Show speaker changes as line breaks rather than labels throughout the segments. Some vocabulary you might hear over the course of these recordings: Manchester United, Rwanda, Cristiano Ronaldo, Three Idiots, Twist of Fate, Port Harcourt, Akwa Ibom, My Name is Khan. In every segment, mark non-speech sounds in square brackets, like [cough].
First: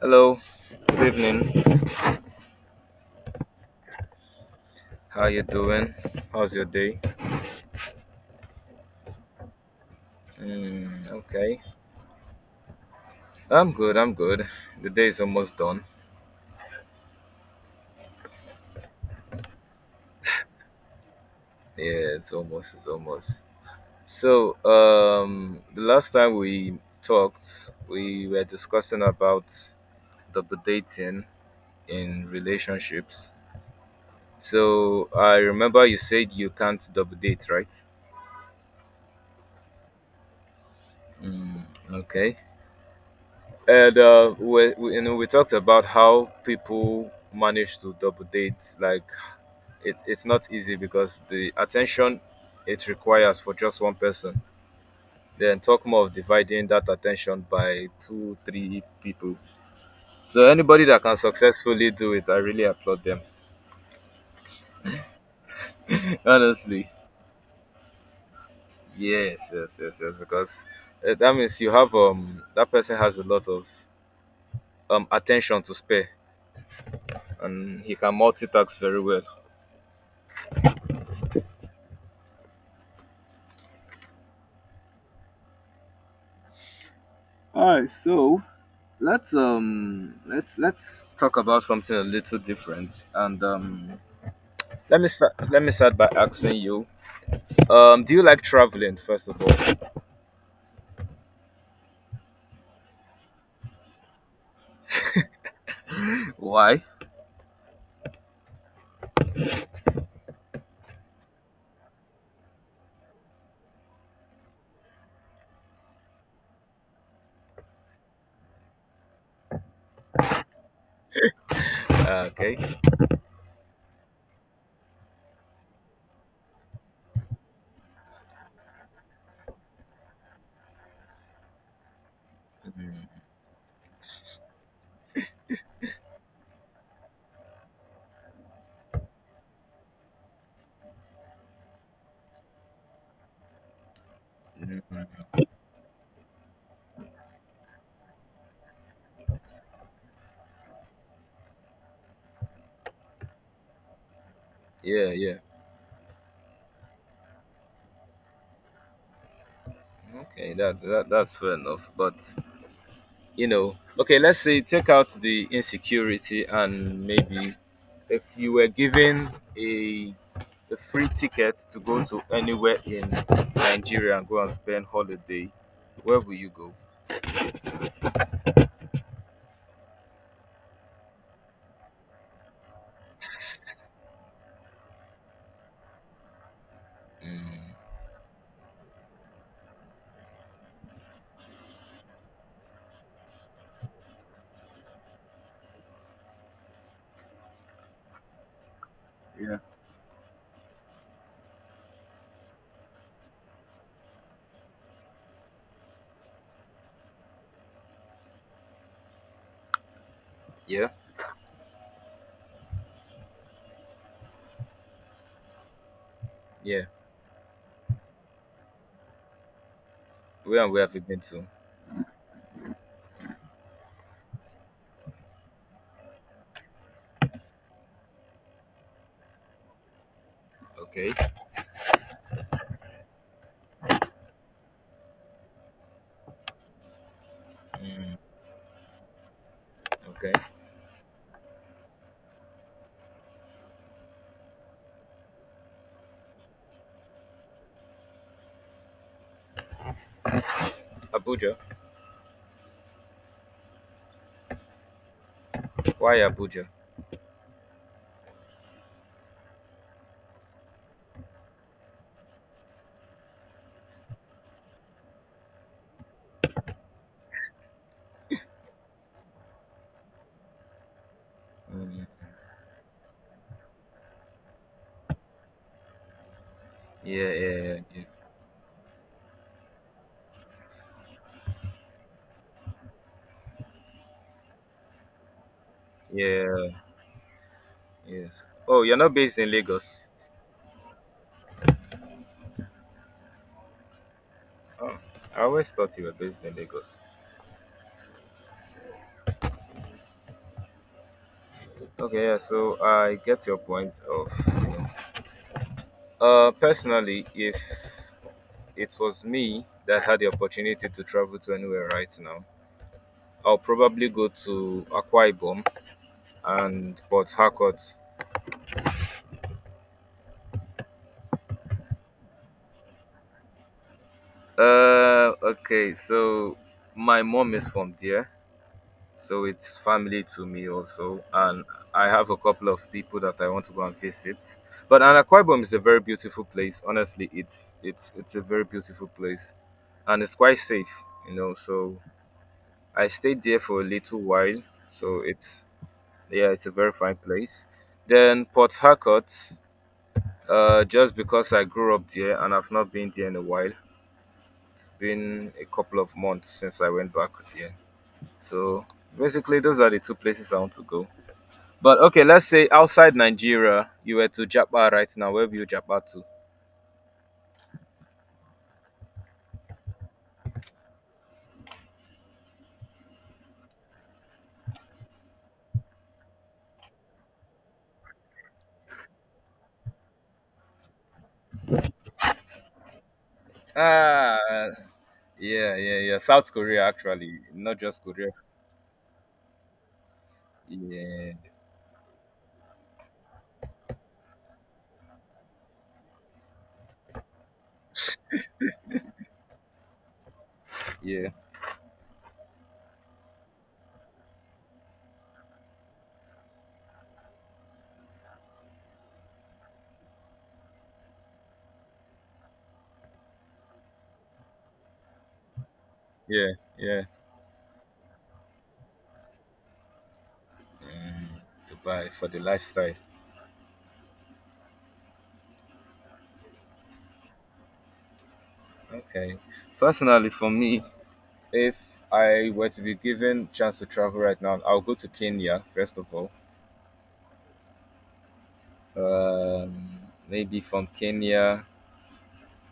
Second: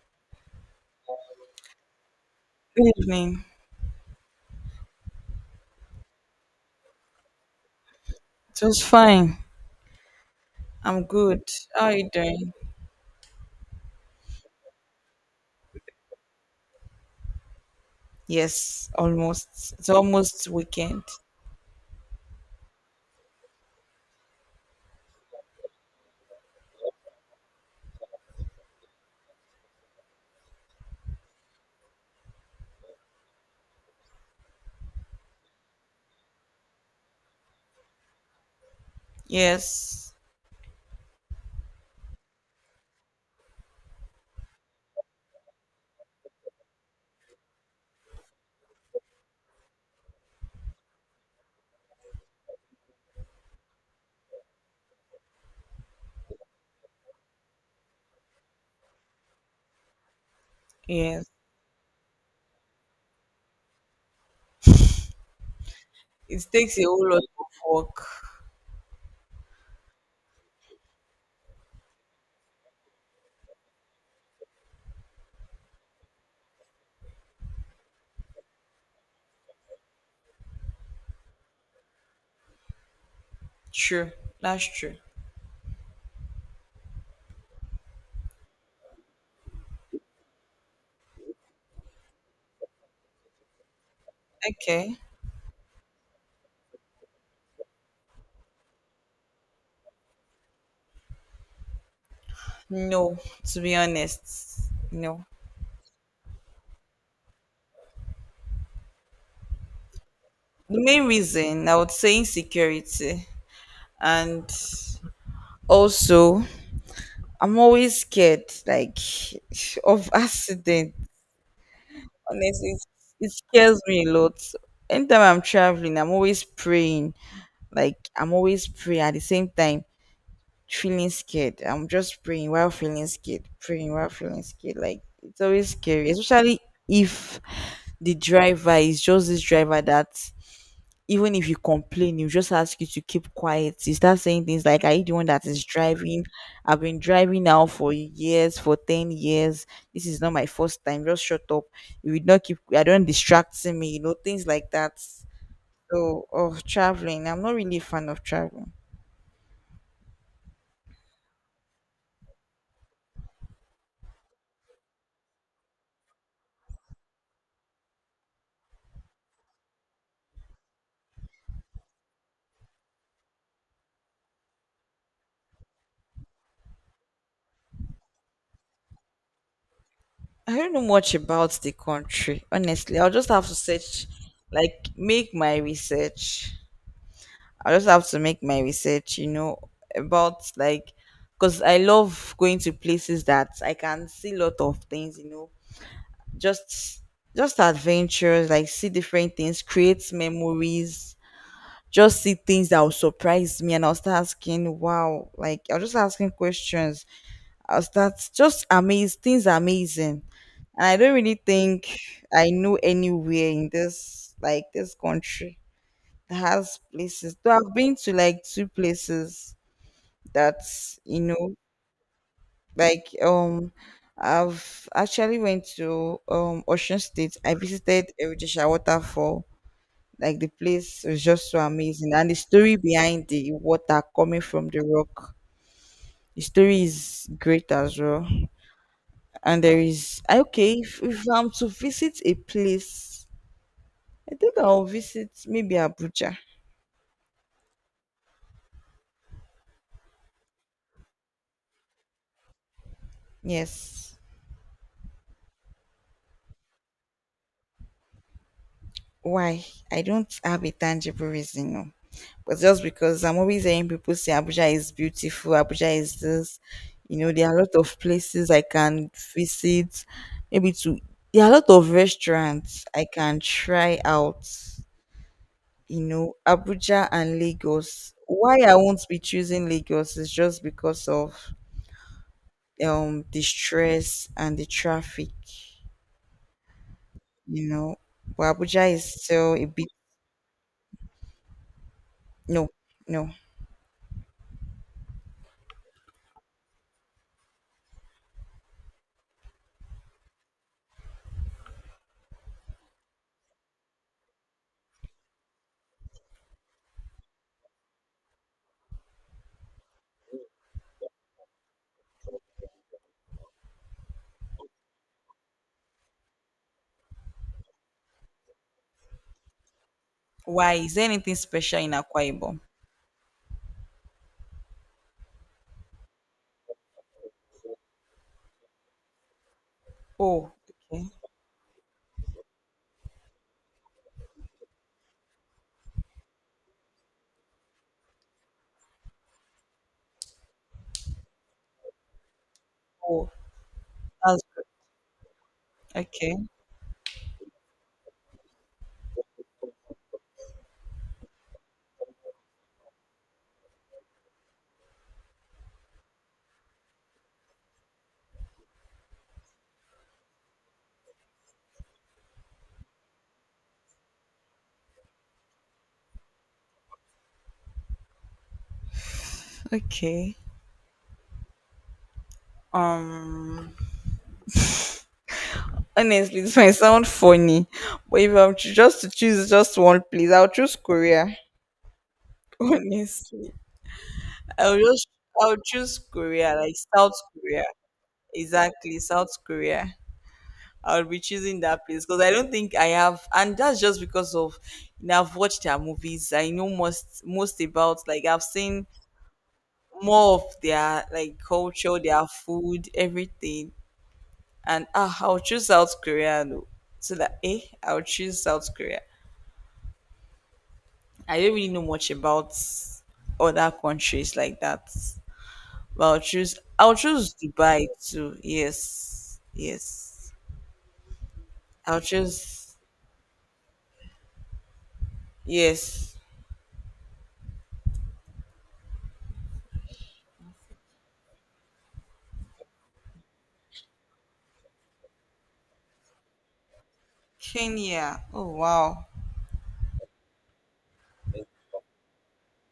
Hello, good evening.
Good evening.
How you doing? How's your day?
It was fine. I'm
Mm,
good.
okay,
How are you doing?
I'm good. I'm good. The day is almost done.
Yes, almost. It's almost weekend.
Yeah, it's almost. It's almost. So, the last time we talked, we were discussing about double dating in relationships. So I remember you said you can't double date, right?
Yes,
Mm, okay. And we we talked about how people manage to double date, like it's not easy because the attention it requires for just one person, then talk more of dividing that attention by two three people. So anybody that can
yes.
successfully do it, I really applaud them. [laughs]
It takes a
Honestly.
whole lot of work.
Yes, yes, yes, yes, because that means you have that person has a lot of attention to spare, and he can multitask very well.
True. That's true.
All right, so let's talk about something a little different, and
Okay.
let me start. Let me start by asking you. Do you like traveling, first of all?
No, to be honest, no.
Why?
The main reason I would say insecurity, and also I'm always scared like [laughs] of accident.
Okay.
Honestly, it scares me a lot. Anytime I'm traveling, I'm always praying, like I'm always praying. At the same time feeling scared, I'm just praying while feeling scared, praying while feeling scared. Like it's always scary, especially if the driver is just this driver that, even if you complain, you just ask you to keep quiet. You start saying things like, "Are you the one that is driving? I've been driving now for years, for 10 years. This is not my first time. Just shut up. You would not keep, I don't distract me," you know, things like that.
Yeah, yeah.
So, traveling, I'm not really a fan of traveling.
Okay, that's fair enough. But okay, let's say take out the insecurity, and maybe if you were given a a free ticket to go to anywhere in Nigeria and go and spend holiday, where will you go?
I don't know much about the country, honestly. I'll just have to search, like, make my research.
Mm.
I just have to make my research, you know, about, like, because I love going to places that I can see a lot of things, you know, just adventures, like see different
Yeah.
things, create memories, just see things that will surprise me, and I'll start asking, wow, like I'll just asking questions. I'll start just amazed, things are amazing, and
Yeah,
I don't really think I know anywhere in this, like, this country has
yeah.
places. So I've been to like two places that,
Where and where have you been
you
to?
know, like I've actually went to Ocean State. I visited Eritrea Waterfall. Like the place
Okay.
was just so amazing, and the story behind the water coming from the rock, the story is great as
Mm.
well. And there is,
Okay.
okay, if I'm to visit a place, I think I'll visit maybe Abuja.
Abuja.
Yes.
Why Abuja?
Why? I don't have a tangible reason, no. But just because I'm always hearing people say Abuja is beautiful, Abuja is this, you know, there are a lot of places I can visit, maybe to, there are a lot of
Mm,
restaurants I can try out, you know, Abuja
yeah,
and
yeah, yeah,
Lagos. Why I won't be choosing Lagos is just because of the stress and the traffic,
yeah, yeah,
you know.
yes.
But
Oh,
Abuja
you're not
is
based in
still a bit.
Lagos.
No, no.
Oh, I always thought you were based in Lagos. Okay, yeah. So I get your point personally. If it was me that had the opportunity to travel to anywhere right now, I'll probably go to Akwa Ibom and Port Harcourt.
Why? Is there anything special in Akwa Ibom?
Okay. So my mom is from there. So it's family to
Oh,
me
okay.
also, and I have a couple of people that I want to go and visit. But Anakwibom is a very beautiful place. Honestly, it's a very beautiful place, and it's quite safe. So I
Oh,
stayed there for a little
that's
while. So it's
good. Okay.
yeah, it's a very fine place. Then Port Harcourt, just because I grew up there and I've not been there in a while. It's been a couple of months since I went back there. So basically, those are the two places I want to go. But okay, let's say outside Nigeria, you were to Japan right now. Where will you Japan to?
Okay. Um, Honestly, this might sound funny, but if I'm to- just to choose just one place, I'll choose Korea. [laughs] Honestly,
Ah,
I'll just I'll
yeah, yeah,
choose
yeah. South
Korea, like
Korea
South
actually,
Korea.
not just Korea.
Exactly, South Korea. I'll be
Yeah,
choosing that place because I don't think I have, and that's just because of, you know, I've watched their movies. I know most about, like, I've seen more of their
yeah,
like culture, their food, everything. And ah, I'll choose South Korea though. So that eh, I'll choose South Korea. I don't really know much about other countries like that. But
yeah,
I'll
yeah.
choose Dubai too. Yes. Yes.
Mm,
I'll
Dubai for the
choose,
lifestyle.
yes.
Okay. Personally, for me, if I were to be given chance to travel right now, I'll go to Kenya first of all.
Kenya. Oh wow.
Um, Maybe from Kenya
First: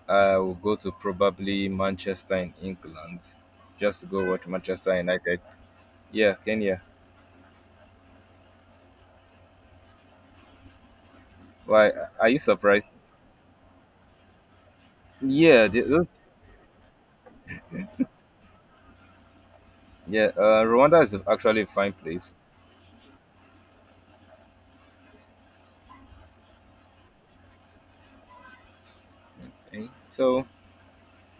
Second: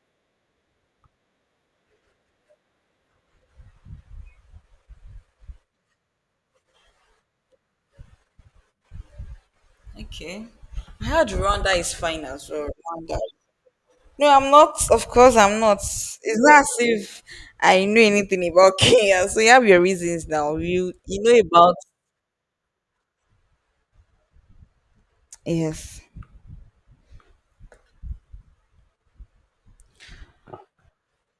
I will go to probably Manchester in England, just to go watch Manchester United. Yeah, Kenya.
Okay. I heard Rwanda
Why?
is fine
Are you
as well.
surprised?
Rwanda. No, I'm not. Of course, I'm
Yeah,
not. It's not as if I know anything about [laughs] Kenya. So you have your reasons
yeah.
now. You
Rwanda is
you know
actually a
about,
fine place.
yes.
Eh. So,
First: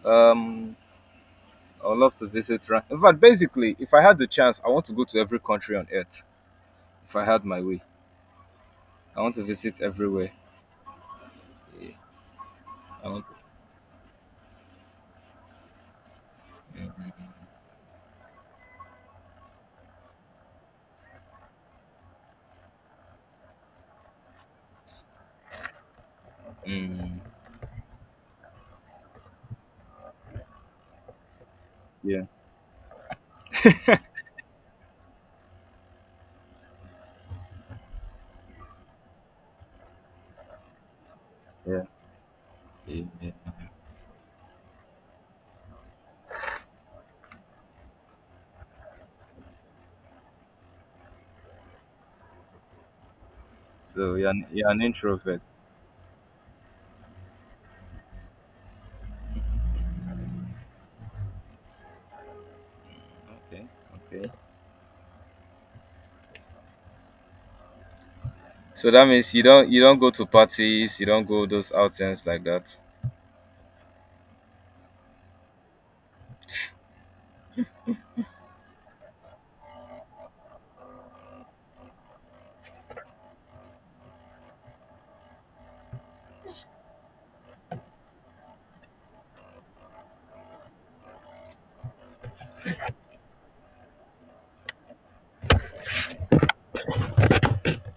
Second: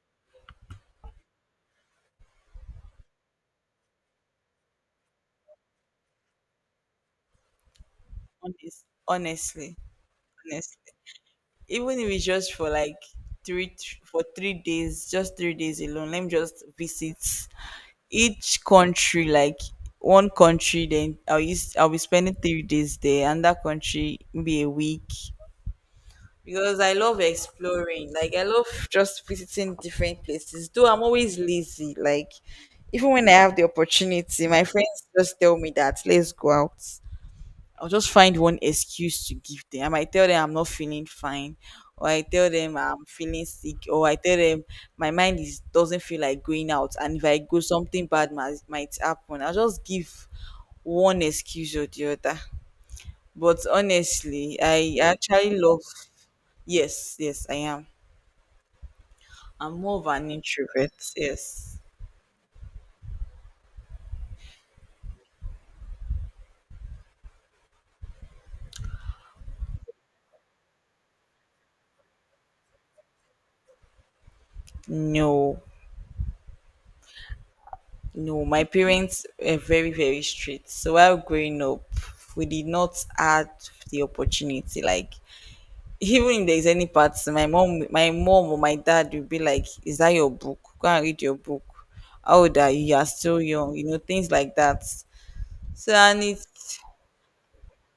um, I'd love to visit. In fact, basically, if I had the chance, I want to go to every country on earth. If I had my way,
honest,
I want to
Honestly,
visit everywhere.
honestly,
Yeah,
even if it's just for like
I want. To,
for 3 days, just 3 days alone. Let me just visit each country, like one country. Then I'll be spending 3 days there, and that country be a week. Because I
mm,
love exploring. Like I love just visiting different places. Though I'm always lazy.
yeah,
Like even when I have the opportunity, my friends just tell me that let's go out. I'll just find one excuse to give them. I might tell them I'm not feeling fine,
yeah,
or I tell them
yeah,
I'm feeling
yeah.
sick, or I tell them my mind is doesn't feel like going out, and if I go, something bad might happen. I'll just give one excuse or the other. But
So
honestly,
you're an
I
introvert.
actually love. Yes, yes, I am. I'm more of an introvert. Yes.
Okay, okay. So that means you don't, you don't go to parties, you don't go those outings like that.
No, no. My parents were very, very strict. So while growing up, we did not have the opportunity. Like, even if there's any parts, my mom or my dad will be like, "Is that your book? Go and read your book. How old are you? You are still young." You know, things like that. So and it,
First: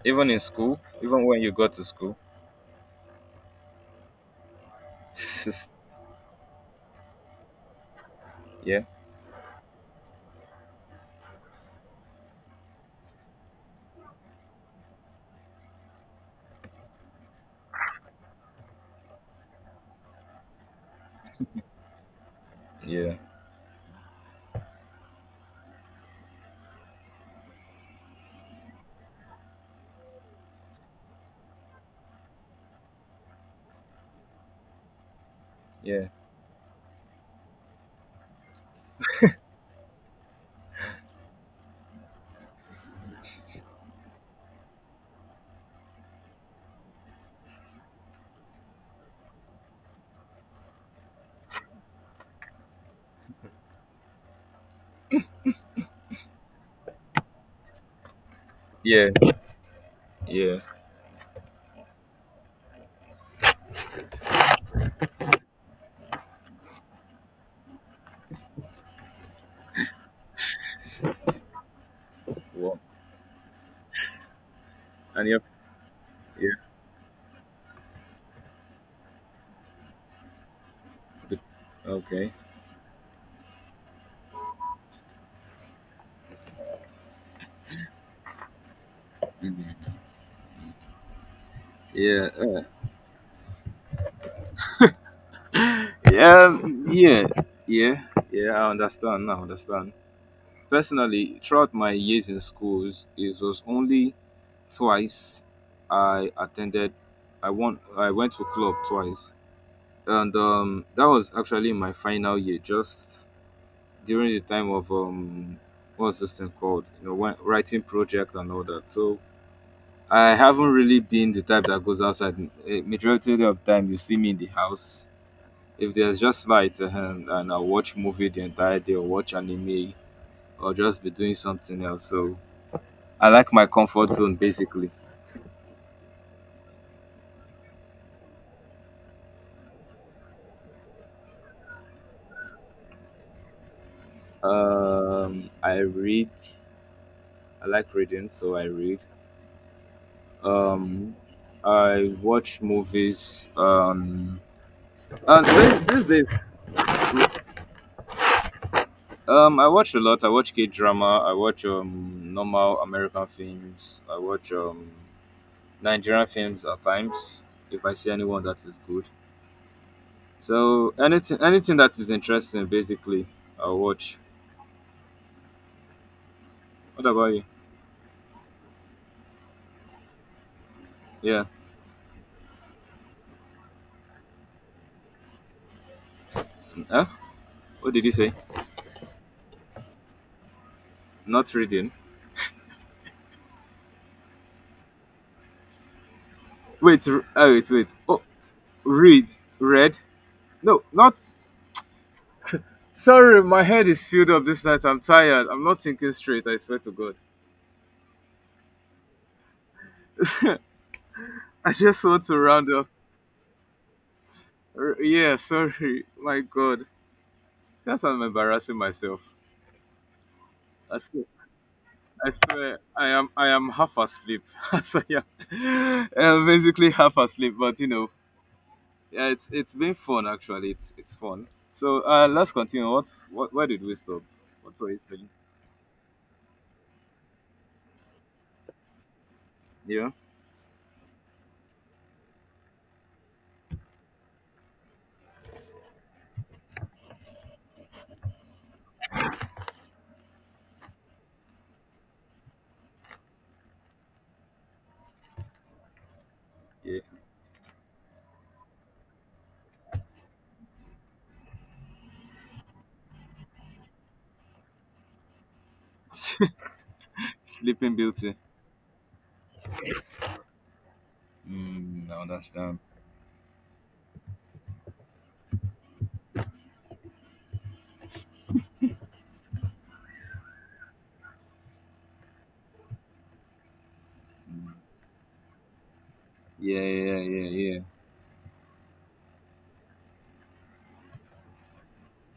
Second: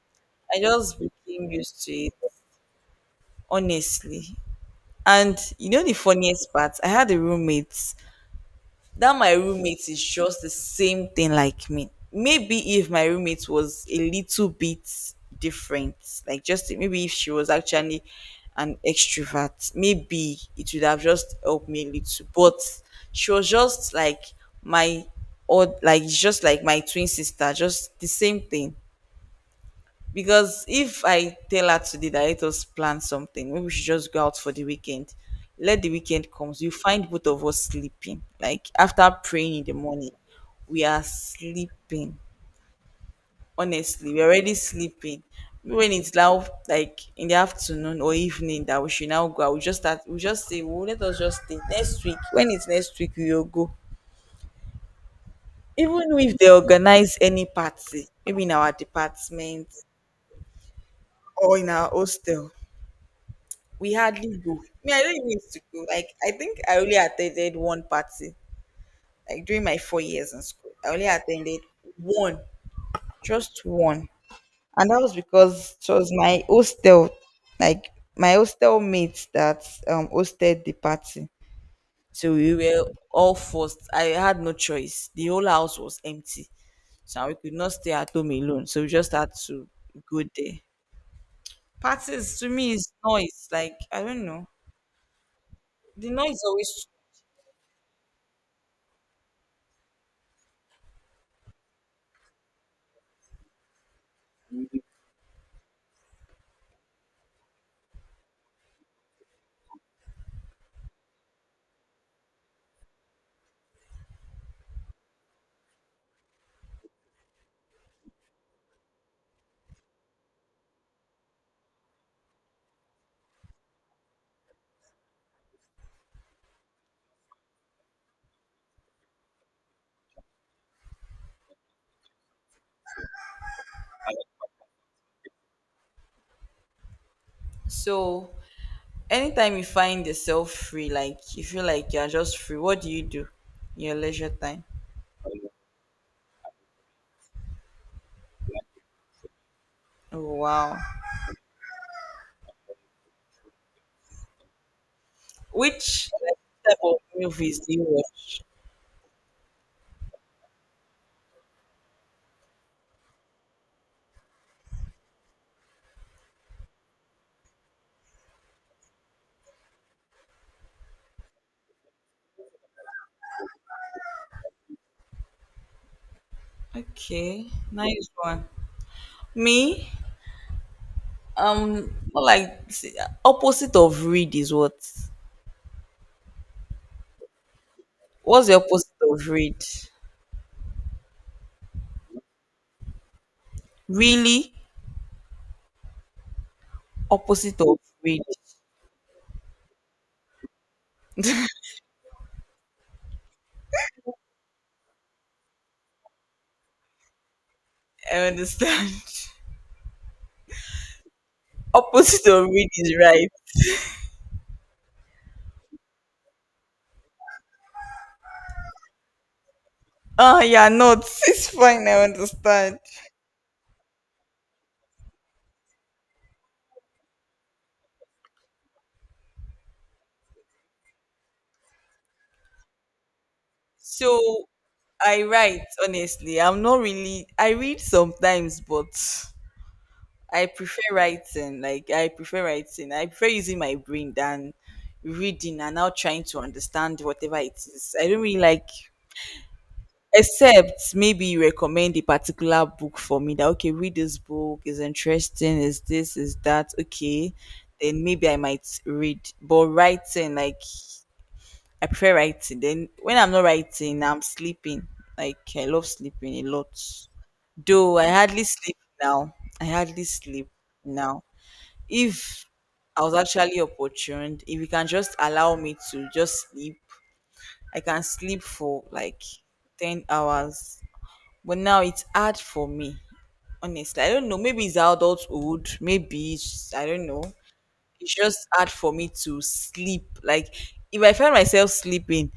Even in
I
school,
just
even when
became
you go
used
to
to it,
school.
honestly. And you know
[laughs]
the funniest part? I had a roommate
Yeah,
that my roommate is just the same thing like me. Maybe if my roommate was a little bit different, like just maybe if she was actually an extrovert, maybe it would have just helped me a little. But
yeah,
she was just like my, or like just like my twin sister, just the same thing. Because if I tell her today that let us plan something, maybe we should just go out for the weekend. Let the
yeah,
weekend comes, you find both of us sleeping. Like after praying in the morning, we are sleeping. Honestly, we're already sleeping. When it's now like in the afternoon or evening that we should now go out, we just start. We just say, "Well, let us just stay next week." When it's next week, we will go. Even if they organize any party, maybe in our
yeah,
department
yeah.
or in our hostel, we hardly go. Me, I don't even used to go. Like, I think I only attended one party. Like during my 4 years in school, I only attended one,
Well,
just one, and that was
and yeah,
because it was my
yeah.
hostel, like my hostel mates that hosted the party.
the- Okay.
So we were all forced. I had no choice. The whole house was empty, so we could not stay at home alone. So we just had to
Mhm.
go there.
Yeah.
Parties to
uh,
me is noise. Like I don't know, the
Yeah.
noise
mm,
always.
Yeah. Yeah. Yeah. I understand now. Understand. Personally, throughout my years in schools, it was only twice I attended. I won. I went to club twice, and that was actually my final year, just during the time of, what's this thing called? You know, when writing project and all that. So I haven't really been the type that goes outside. Majority of the time, you see me in the house. If there's just light, and I watch movie the entire day, or watch anime, or just be doing something else. So I like my comfort zone basically.
So anytime you find yourself free, like you feel like you're just free, what do you do in your leisure time?
I read. I like reading, so I read.
Oh, wow.
Um, I watch movies. And these
Which
days,
type of movies do you watch?
I watch a lot. I watch K drama. I watch normal American films. I watch Nigerian films at times if I see anyone that is good. So anything, anything that is interesting, basically, I watch. What about you?
Okay, nice one. Me,
Yeah.
um, more like see, opposite of read is what?
Huh? What did you say?
What's the opposite of read?
Not reading.
Really,
Wait. Oh,
opposite
wait.
of
Wait. Oh,
read.
read. Read. No, not Sorry, my head is filled up this night. I'm tired. I'm not thinking straight. I swear to God.
I understand.
[laughs] I
[laughs]
just want
Opposite
to
of
round
read
up.
is right.
Yeah, sorry. My God, that's I'm embarrassing myself.
Oh, yeah,
I
not. [laughs]
swear,
It's fine. I understand.
I am half asleep. [laughs] As I am, I'm basically half asleep. But yeah, it's been fun actually. It's fun. So let's continue. What Where did we stop?
So
What were you
I
saying?
write, honestly. I'm not really, I read sometimes, but
Yeah,
I prefer writing. Like, I prefer writing. I prefer using my brain than reading and now trying to understand whatever it is. I don't really like, except maybe you recommend a particular book for me that, okay, read this book, is interesting, is this, is that,
yeah.
okay. Then maybe I might read. But writing, like, I prefer writing. Then when I'm not writing, I'm sleeping. Like I love sleeping a lot.
[laughs] Sleeping
Though I
Beauty.
hardly sleep now. I hardly sleep now.
Mm, I
If
understand.
I was actually opportuned, if you can just allow me to just sleep, I can sleep for like 10 hours. But now it's hard for me. Honestly, I don't know. Maybe it's adulthood. Maybe it's,
Yeah,
I don't
yeah,
know.
yeah, yeah.
It's just hard for me to sleep. Like if I find myself sleeping,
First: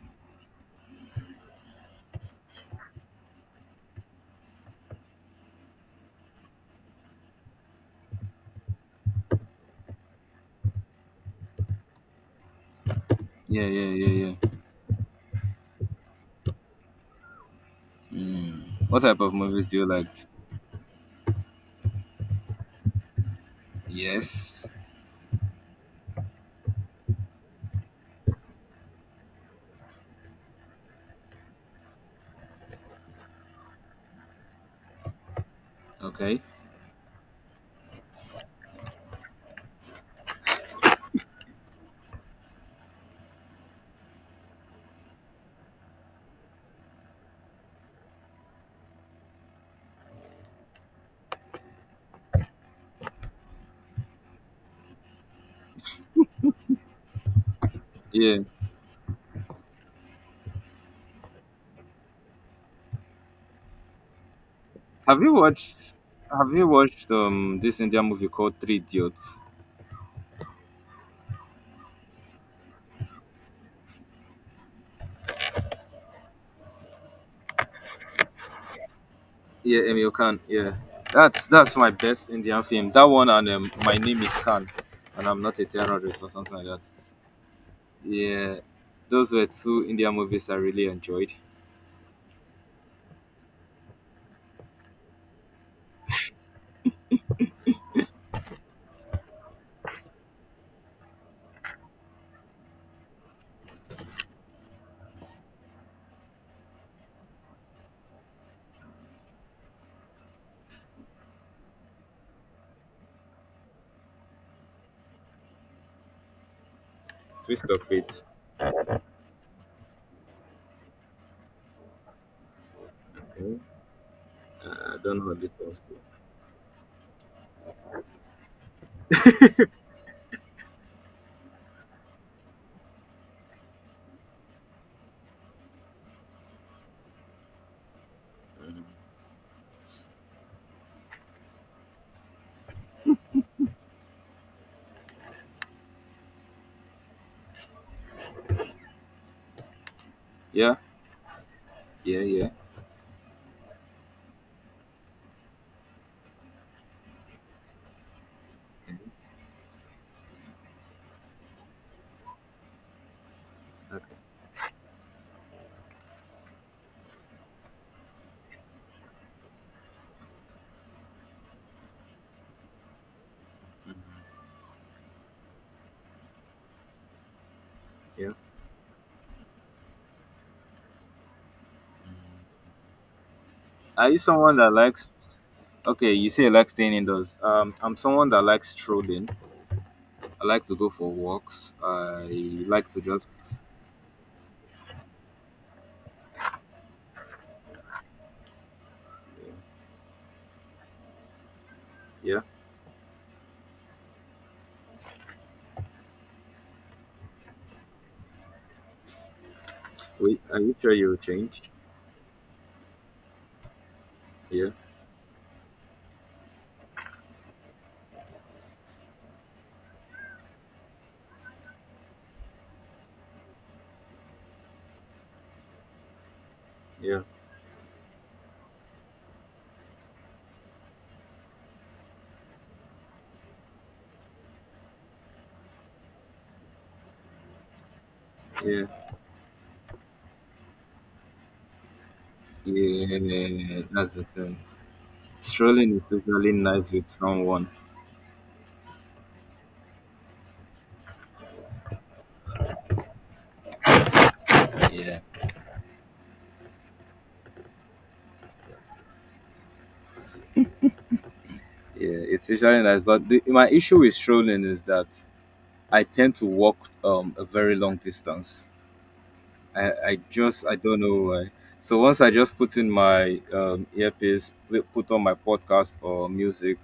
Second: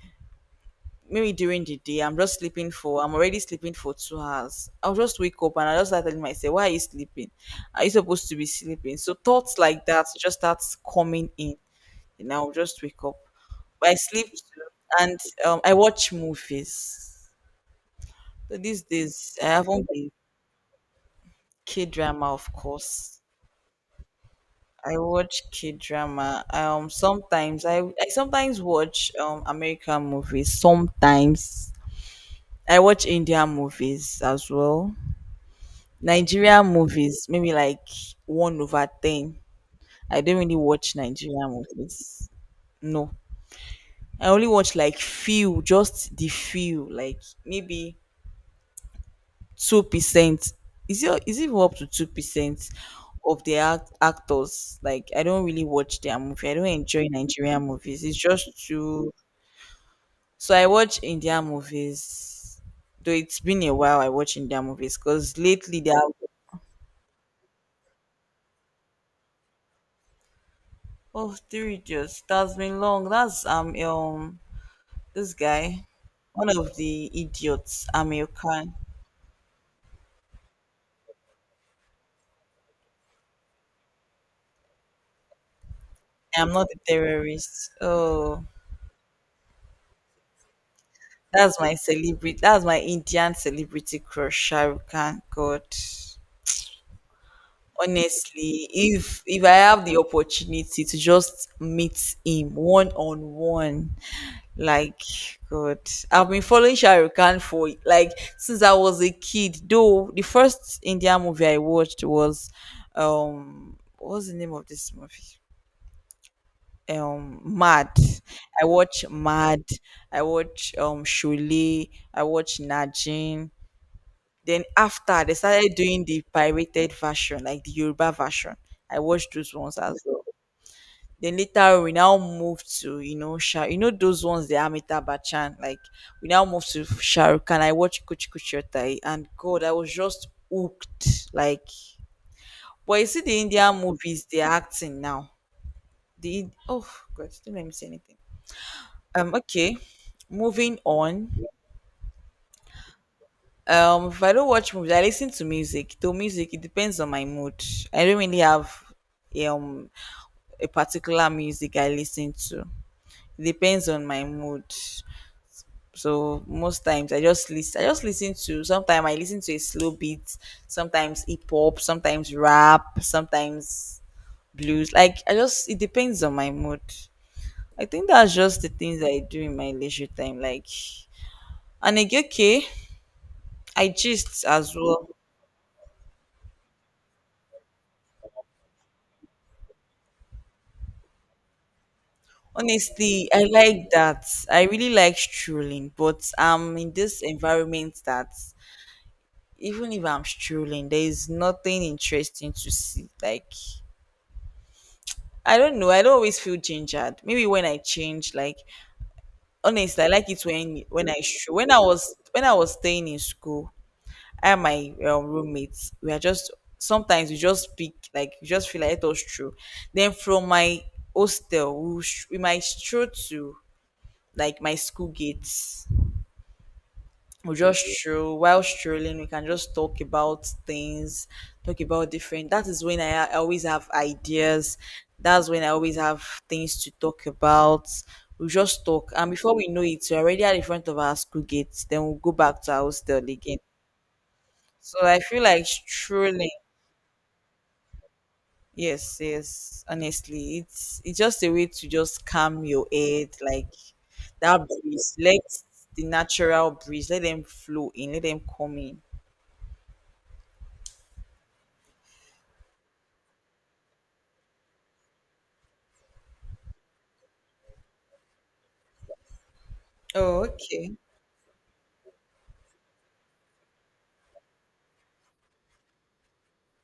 maybe during the day, I'm just sleeping for, I'm already sleeping for 2 hours, I'll just wake up, and I just start telling myself, why are you sleeping? Are you supposed to be sleeping? So thoughts like that just starts coming in, and I'll just wake up.
Yeah,
But I
yeah, yeah,
sleep
yeah.
too, and I watch movies. So
Mm.
these
What type of
days I
movies do you
haven't
like?
been, k-drama of course.
Yes.
I watch k-drama. Sometimes I sometimes watch american movies. Sometimes I watch indian movies as well.
Okay.
Nigerian movies, maybe like 1 over 10. I don't really watch Nigerian movies. No. I only watch like few, just the few, like maybe 2%. Is it even up to 2% of the actors? Like I don't really watch their movie. I don't enjoy Nigerian movies. It's
Yeah.
just too, so I watch Indian movies. Though it's been a while I watch Indian movies
Have you
because lately they
watched
have.
Have you watched this Indian movie called Three Idiots?
Oh, three idiots. That's been long. That's this guy, one of the idiots. Amir Khan.
Yeah, Emil Khan. Yeah. That's my best Indian film. That one, and My Name is Khan, and I'm not a terrorist or
I'm
something like
not a
that.
terrorist. Oh,
Yeah. Those were two Indian movies I really enjoyed.
that's my celebrity. That's my Indian celebrity crush, Shahrukh Khan. God. Honestly, if I have the opportunity to just meet him one on one, like God, I've been following Shah Rukh Khan for like since I was a kid. Though the first Indian movie I watched was, what was the name of this movie?
Twist of
Mad.
Fate.
I watch Mad. I watch Shule. I watch Najin.
Okay.
Then
I don't
after
know
they
what this
started
was.
doing the pirated version, like the Yoruba version. I watched those ones as well. Then later we now moved to, you know, Shah, you know those ones, the Amita Bachan. Like, we now moved to Shahrukh and I watched Kuch Kuch Hotai and God, I was just hooked. Like, but you see the Indian movies, they're acting now. The oh God, don't let me say anything. Um, okay,
Yeah.
moving on.
Yeah. Yeah.
If I don't watch movies, I listen to music. Though music, it depends on my mood. I don't really have um a particular music I listen to. It depends on
Okay.
my mood. So most times I just listen. I just listen to. Sometimes I listen to a slow beat. Sometimes hip hop. Sometimes rap. Sometimes blues. Like, I just it depends on my mood. I think
Yeah.
that's just the things I do in my leisure time. Like and again, okay, I
Are you
gist
someone that
as well.
likes? Okay, you say you like staying indoors. I'm someone that likes strolling. I like to go for walks. I like to just,
Honestly, I like that. I really like strolling, but I'm in this environment that even if I'm strolling, there is nothing
yeah.
interesting to see. Like, I don't know. I don't always feel gingered. Maybe when I change, like, honestly, I like
Wait,
it
are you
when
sure you will
I stroll.
change?
When I was staying in school, I and
Yeah,
my roommates, we are just sometimes we just speak like we just feel like it was true. Then from my hostel, we, will we might stroll to like my school gates.
yeah,
We just stroll. While strolling, we can just talk about things, talk about different. That is when I always have ideas. That's when I always have things to talk about. We
yeah,
just talk, and before we know it, we're already at the front of our school gates, then we'll go back to our hostel again.
yeah. That's the thing.
So I feel like
Strolling is
strolling,
usually nice with someone.
yes, yes, honestly, it's just a way to just calm your head. Like, that breeze,
Yeah,
let the natural breeze let them flow in, let them come in.
yeah. It's usually nice, but my issue with strolling is that I tend to walk a very long distance. I, I
Oh,
just I
okay.
don't know why. So once I just put in my earpiece, put on my podcast or music,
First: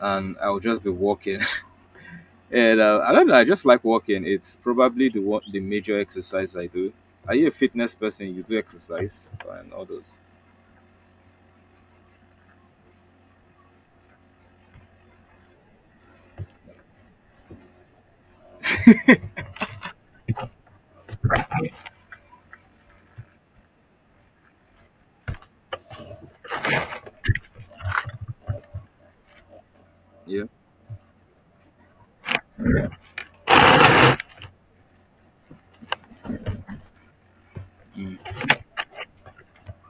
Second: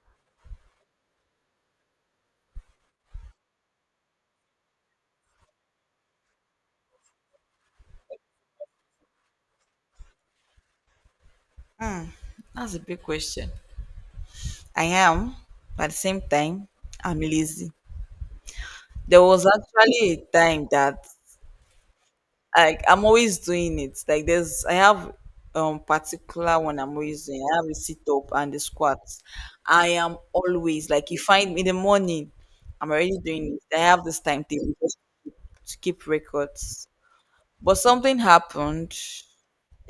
and I'll just be walking. [laughs] And I don't know. I just like walking. It's probably the major exercise I do. Are you a fitness person? You do exercise and all those.
Hmm, that's a big question. I am, but at the same time, I'm lazy. There was actually a time that like I'm always doing it. Like, there's I have particular one I'm always doing. I have a sit up and the squats. I am
Yeah.
always like you find me in the morning, I'm already doing it. I have this timetable just to keep records. But
Mm,
something happened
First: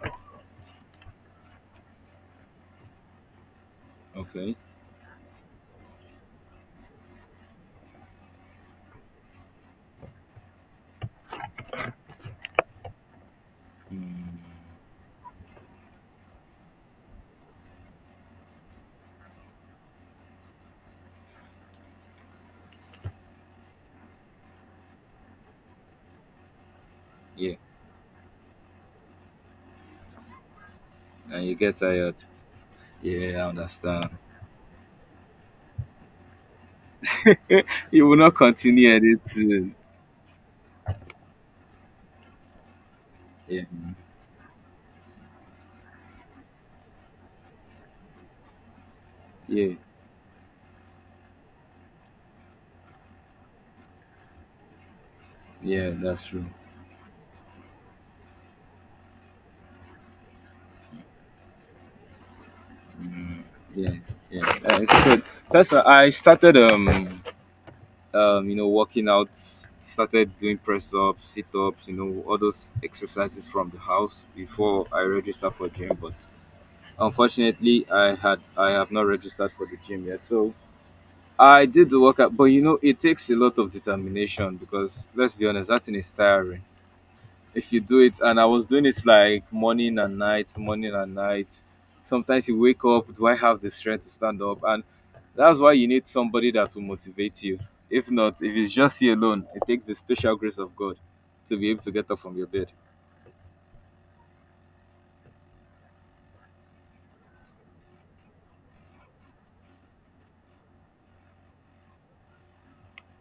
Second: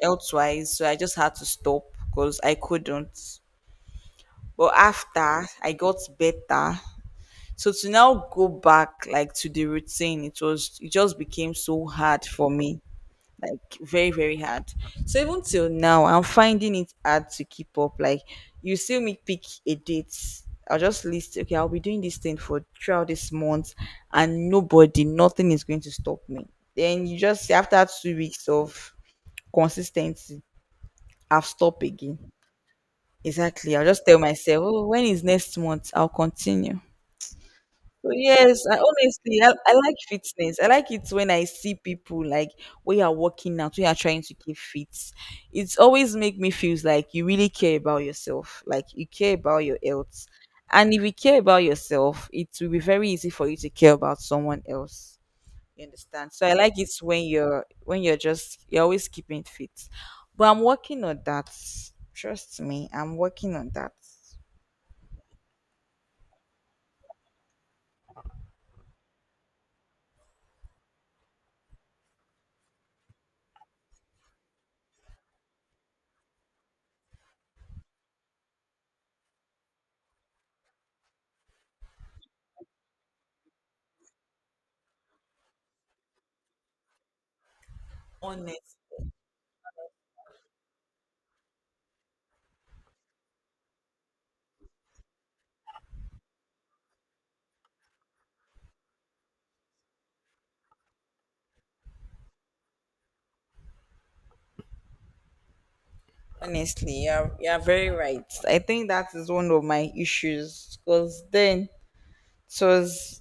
elsewise, so I just had to stop because I couldn't.
okay.
But after I got better, so to now go back like to the routine, it was it just became so hard for me. Like very, very
Mm,
hard. So even till now, I'm finding it hard to keep up. Like, you see me pick a date. I'll just list okay, I'll be doing this thing for throughout this month and nobody, nothing is going to stop me. Then you just see
yeah.
after 2 weeks of consistency,
And
I've
you get
stopped
tired.
again.
Yeah, I
Exactly. I'll just
understand.
tell myself, oh, when is next month? I'll continue.
You
So
will not
yes, I
continue
honestly I
anything.
like fitness. I like it when I see people like when you are working
Yeah.
out, when you are trying to keep fit. It's always make me feels like you really care about yourself. Like, you care about
Yeah.
your health. And if you care about yourself, it will be very easy for you to care about someone else. You
Yeah. That's
understand?
true.
So I like it when you're just you're always keeping fit. But I'm working on that. Trust me, I'm
Mm,
working on that.
yeah, yeah, it's good. That's I started working out, started doing press ups, sit ups, you know, all those exercises from the house before I registered for gym. But unfortunately, I have not registered for the gym yet. So I did the workout, but you know it takes a lot of determination, because let's be honest, that thing is tiring if you do it. And I was doing it like morning and night, morning and night. Sometimes you wake up, do I have the strength to stand up? And that's why you need somebody that will motivate you. If not, if it's just you alone, it takes the special grace of God to be able to get up from your bed.
Honestly, you're very right. I think that is one of my issues because then it was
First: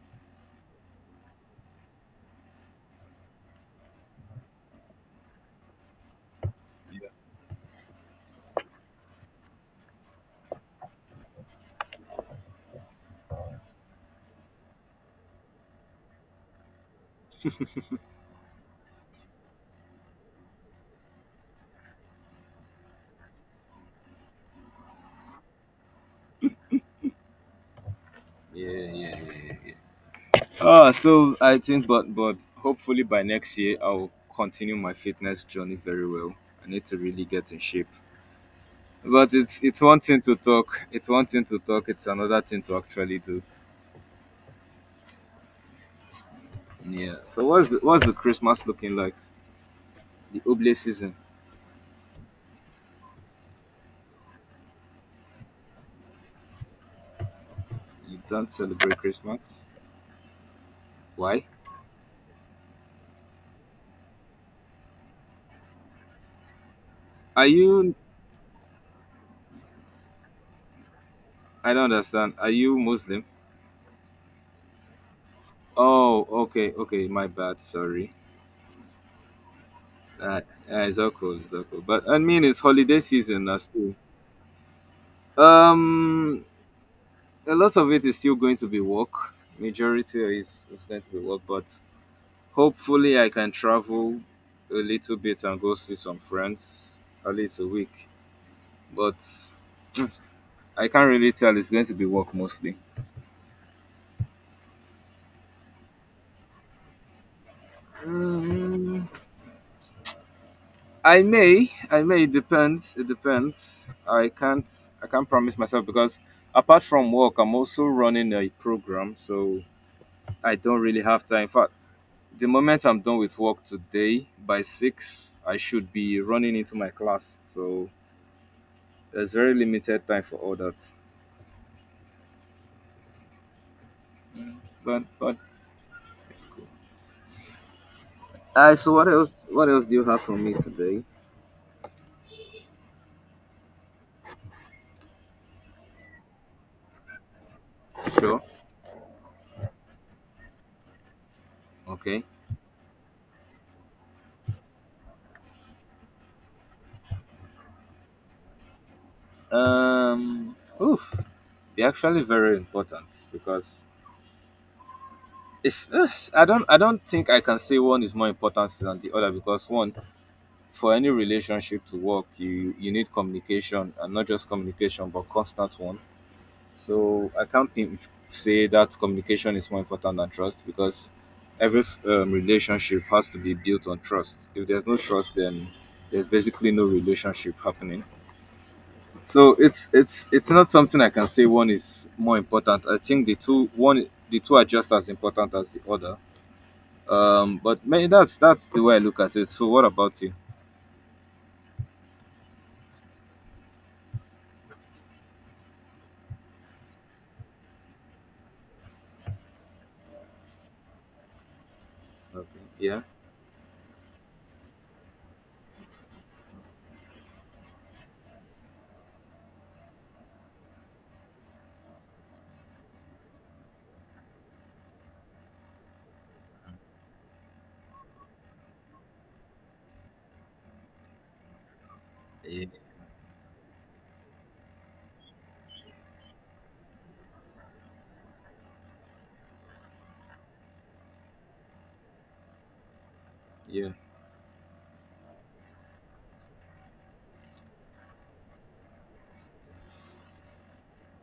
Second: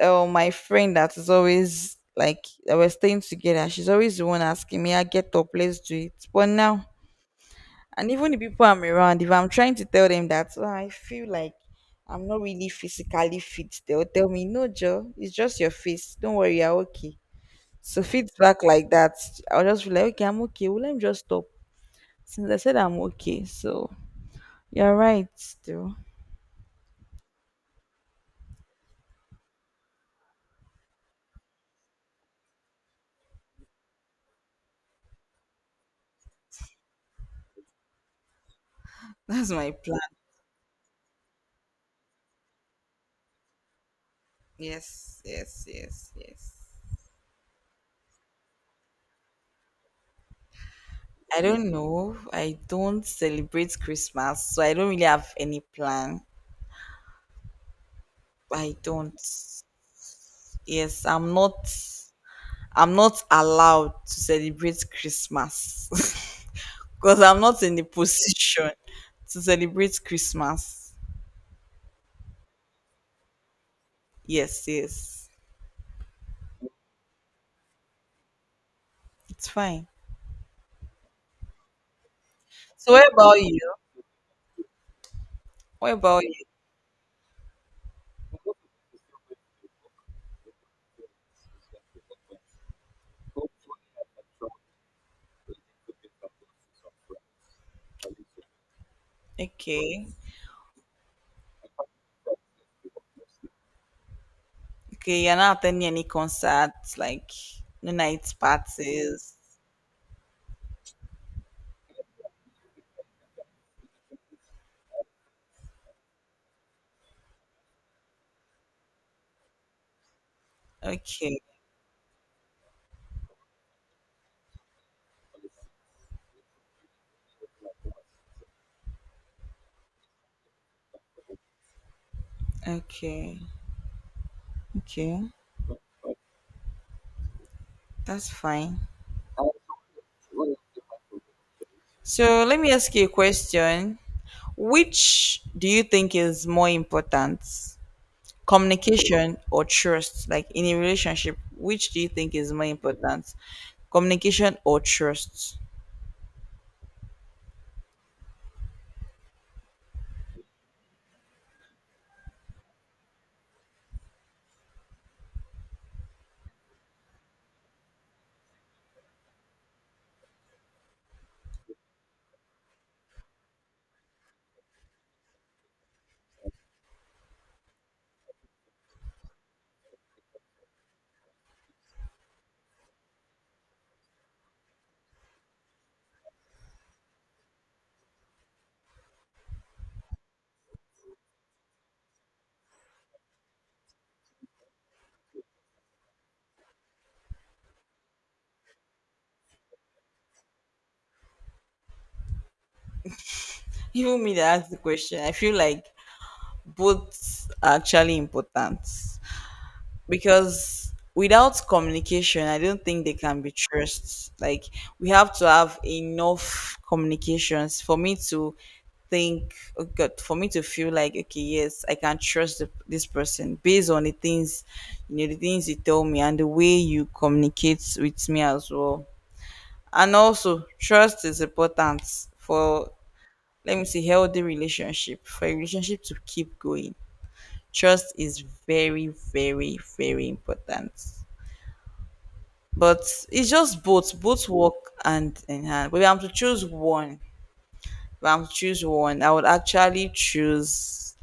my friend that is always like I was staying together. She's always the one asking me, "I get up, let's do it." But now,
Yeah,
and even the people I'm around, if I'm trying to tell them that "Oh, I feel like I'm not really physically fit, they'll tell me, "No, Joe, it's just your face. Don't worry, you're okay." So feedback like that, I'll just be like, "Okay, I'm okay. Well, let me just stop." Since I said I'm okay, so you're right, though.
yeah, yeah, yeah, yeah. Ah, so I think, but hopefully by next year I'll continue my fitness journey very well. I need to really get in shape. But
That's
it's
my
it's one
plan.
thing to talk, it's another thing to actually do.
Yes, yes, yes, yes.
Yeah. So what's the Christmas looking like? The Oblate season.
I don't know. I don't celebrate Christmas, so I don't really have any plan.
You don't
I
celebrate
don't.
Christmas.
Yes, I'm
Why?
not. I'm not allowed to celebrate Christmas [laughs] because I'm
Are
not in the
you?
position to celebrate Christmas.
I don't understand. Are you Muslim?
Yes, yes,
Oh, okay, okay. My bad. Sorry.
it's fine.
Uh, uh, it's all cool. It's all cool. But I mean, it's
So
holiday
what about
season now
you?
still.
What about you?
Um, a lot of it is still going to be work. Majority is going to be work, but hopefully I can travel a little bit and go see some friends, at least a week. But
Okay.
I can't really tell. It's going to be work mostly.
Okay, you're not attending any concerts, like no night
Mm,
parties.
I may, I may. It depends. It depends. I can't, I can't promise myself, because apart from work, I'm also running a program, so I don't really have
Okay,
time. In fact, the moment I'm done with work today by 6, I should be running into my class. So there's very limited time for all that.
okay,
But,
okay.
but,
That's fine.
so what else? What else do you have for me today?
So let me ask you a question. Which do you think is more important?
Sure.
Communication or trust? Like in a relationship, which do you
Okay.
think is more important? Communication or trust?
Oof. They're actually very important, because if ugh, I don't think I can say one is more important than the other, because one for any relationship to work, you need communication, and not just communication but constant one. So I can't think, say that communication is more important than trust, because every relationship has to be built on trust. If there's no trust, then there's basically no relationship happening. So it's not something I can say one is more important. I think the two are just as important as the other. But may that's the way I look at it. So what about you?
Even me that asked the question, I feel like both are actually important. Because without communication, I
Okay.
don't think
Yeah.
they can be trust. Like, we have to have enough communications for me to think oh god for me to feel like okay yes I can trust this person based on the things, you know, the things you tell me and the way you communicate with me as well. And also trust is important
Yeah.
for let me see healthy relationship, for a relationship to keep going, trust is very, very, very important. But it's just
Yeah.
both work hand in hand. But if I'm to choose one, if I'm to choose one, I would actually choose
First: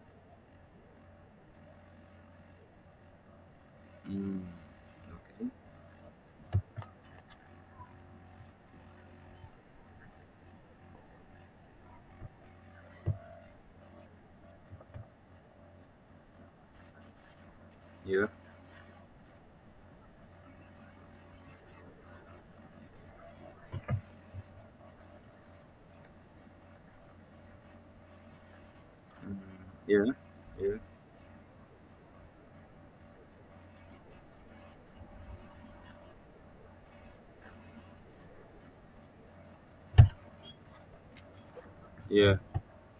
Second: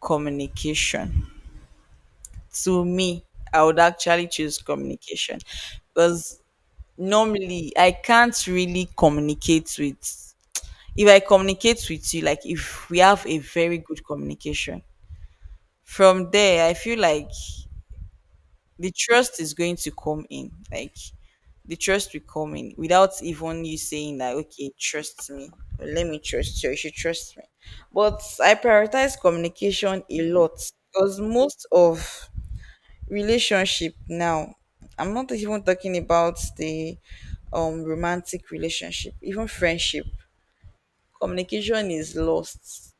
communication. To me, I would actually
Mm.
choose communication
Okay.
because normally I can't really communicate with. If I communicate with you, like if we have a very good communication, from there I feel like
Yeah.
the trust is going to come in. Like, the trust will come in without even you saying that okay trust me or let me trust you, you should trust me. But I prioritize
Mm.
communication
Yeah.
a lot because most of relationship now, I'm not even talking about the romantic relationship, even friendship, communication is
Yeah. Yeah.
lost.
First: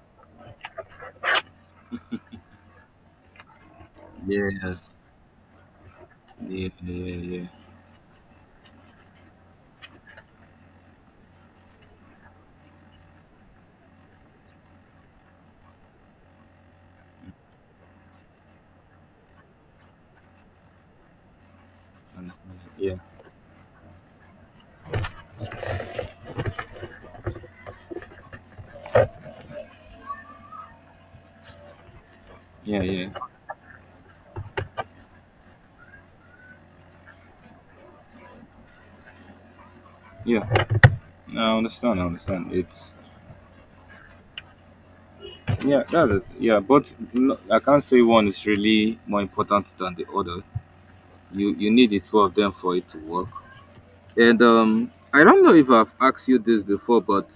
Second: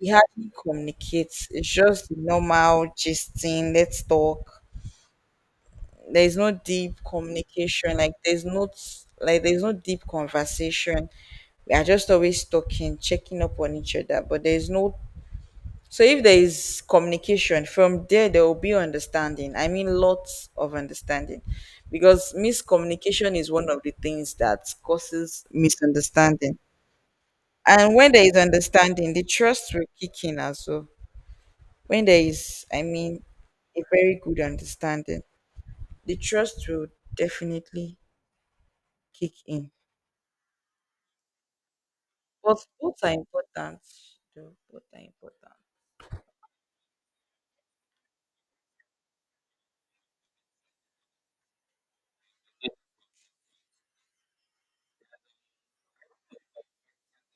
We hardly communicate. It's just the normal gisting, let's talk.
Yes.
There's no
Yeah. Yeah.
deep
Yeah.
communication, like there's no deep conversation. We are just always talking, checking up on each other, but there's no. So if there is communication, from there there will be understanding. I mean, lots of understanding, because
Understand. Yeah.
miscommunication is one of the things that causes misunderstanding. And when there is understanding, the trust will kick in as well. When there is,
Yeah.
I
Yeah.
mean, a very good understanding, the trust will definitely kick in.
Yeah. No, I understand. I understand.
But
It's
both are important, though. Both are important.
yeah. That's it. Yeah. But no, I can't say one is really more important than the other. You need the two of them for it to work, and I don't know if I've asked you this before, but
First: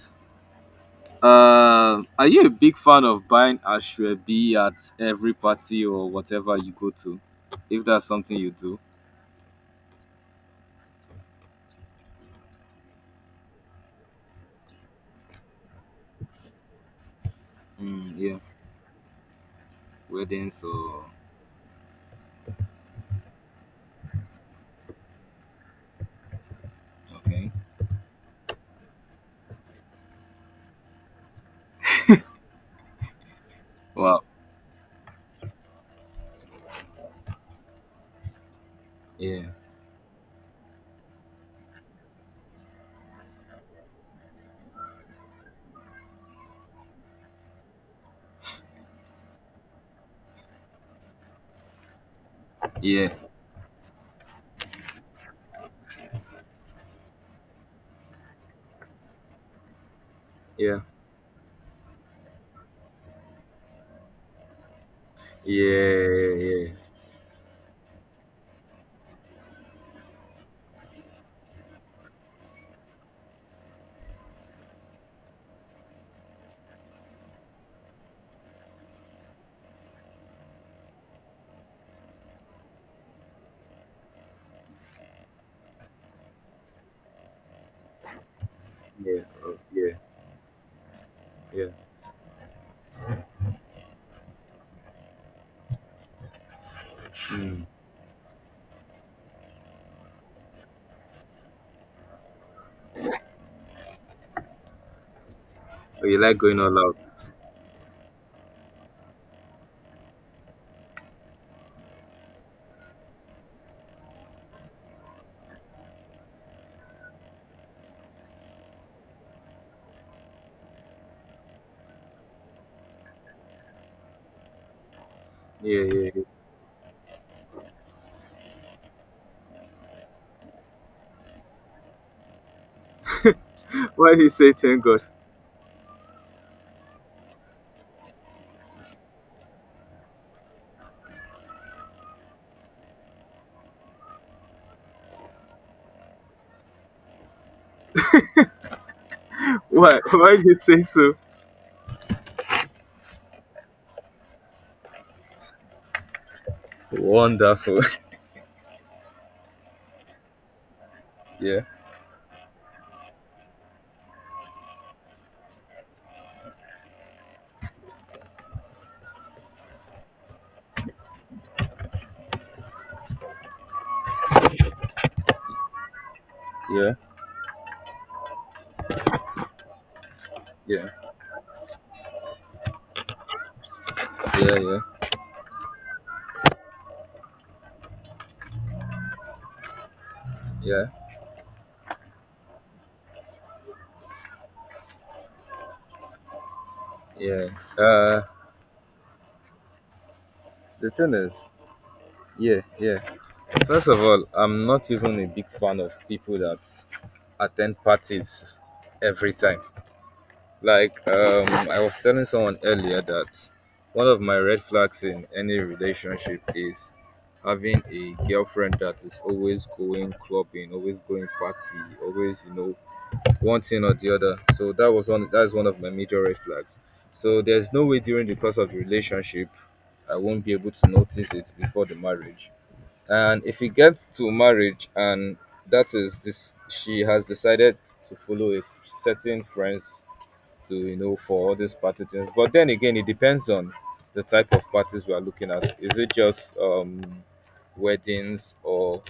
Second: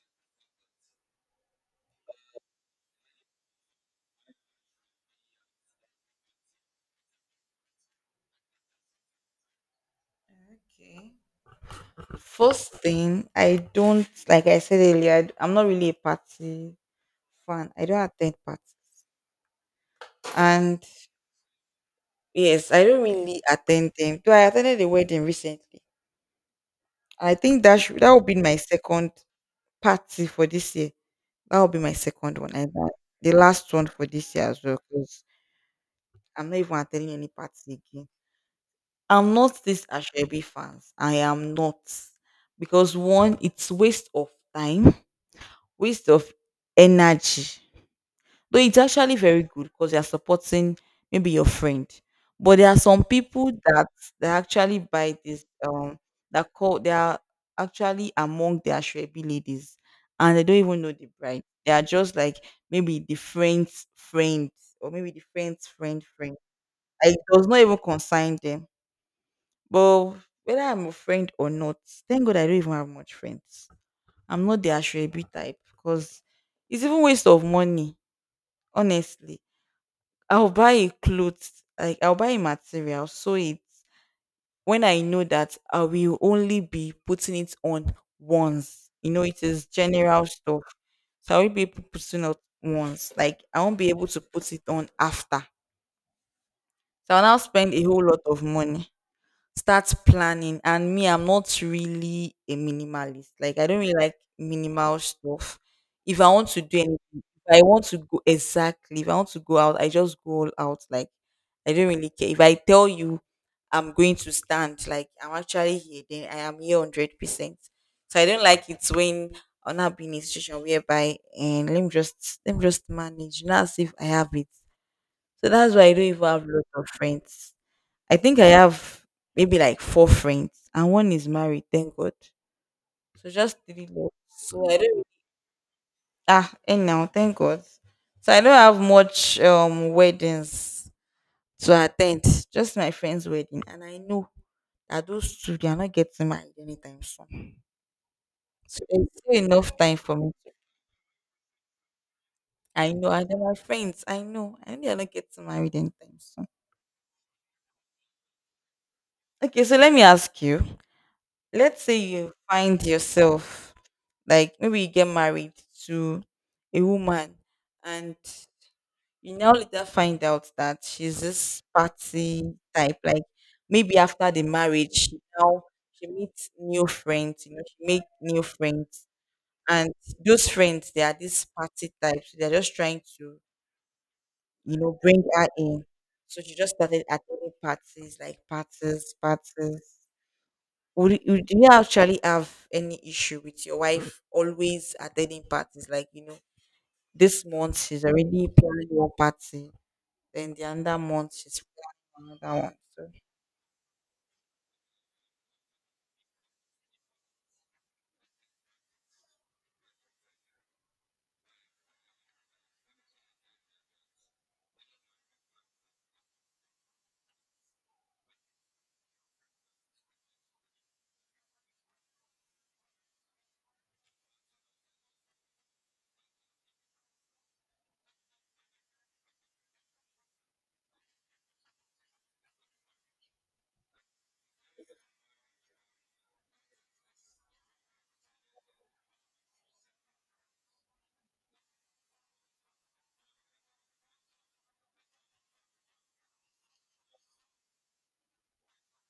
are you a big fan of buying ashwabi at every party or whatever you go to, if that's something you do?
Okay. First thing, I don't like I said earlier, I'm not really a party fan. I don't
Mm,
attend
yeah.
parties.
Weddings
And
or.
yes, I don't really attend them. Though I attended a wedding recently. I
Okay.
think that should, that would be my second party for this year. That would be my second one. And that, the last one for
Wow.
this year as well. Because I'm not even attending any party again. I'm
Yeah.
not this Ashebe fans. I am not. Because one, it's waste of time, waste of energy. Though it's actually very good because you're supporting maybe your friend. But there are some
Yeah.
people that they actually buy this that call they are actually among the Ashwebi ladies and they don't
Yeah.
even know the bride. They are just like maybe the friend's friend or maybe the
Yeah.
friend.
Yeah.
Like, it does not even concern them, but whether I'm a friend or not, thank God I don't even have much friends. I'm not the Ashrebi type because it's even waste of money, honestly. I'll buy a clothes, like I'll buy a material, so it when I know that I will only be putting it on once. You
Yeah.
know, it
Oh,
is
yeah.
general stuff. So I will
Yeah.
be putting it once. Like, I won't be able to put it on after. So I'll now
Mm.
spend a whole lot of money, start planning. And me, I'm not really a minimalist. Like, I don't really like minimal stuff.
Oh,
If
you
I
like
want
going
to
all
do
out.
anything, if I want to go exactly if I want to go out, I just go all out. Like, I don't really care. If I tell you I'm going to stand, like I'm actually here, then I am here 100%. So I don't like it when I'll not be in a situation whereby and let me just manage not as if I have it. So that's
Yeah.
why I don't
Yeah, yeah.
even have lots of friends. I think I have maybe like four friends, and one is married, thank God. So just three
[laughs]
left.
Why do you say
So I don't
thank God?
really, ah anyhow, thank God. So I don't have much weddings to attend, just my friend's wedding, and I know that those two they are not getting married anytime soon. So there's still enough time
why
for me.
why do you say so?
I know, and they're my friends. I know, they're not getting married anytime soon.
Wonderful.
Okay, so let me ask you.
[laughs] Yeah.
Let's say you find yourself like maybe you get married to a woman, and you now later find out that she's this party type. Like, maybe after the marriage she now she meets new
Yeah,
friends, you know, she make new friends. And those
yeah,
friends they are this party types, they're just trying to,
yeah,
you know,
yeah,
bring her in. So she just started attending parties like parties.
yeah,
Would you, you actually have any issue with your wife always attending parties? Like, you know, this
yeah.
month she's
Uh,
already planning one party, then the
the
other
thing
month
is,
she's planning
yeah,
another one.
yeah.
So,
First of all, I'm not even a big fan of people that attend parties every time. Like, I was telling someone earlier that one of my red flags in any relationship is having a girlfriend that is always going clubbing, always going party, always, one thing or the other. So that was one that is one of my major red flags. So there's no way during the course of the relationship I won't be able to notice it before the marriage. And if it gets to marriage and that is this she has decided to follow a certain friends to for all these party things. But then again, it depends on the type of parties we are looking at. Is it just weddings, or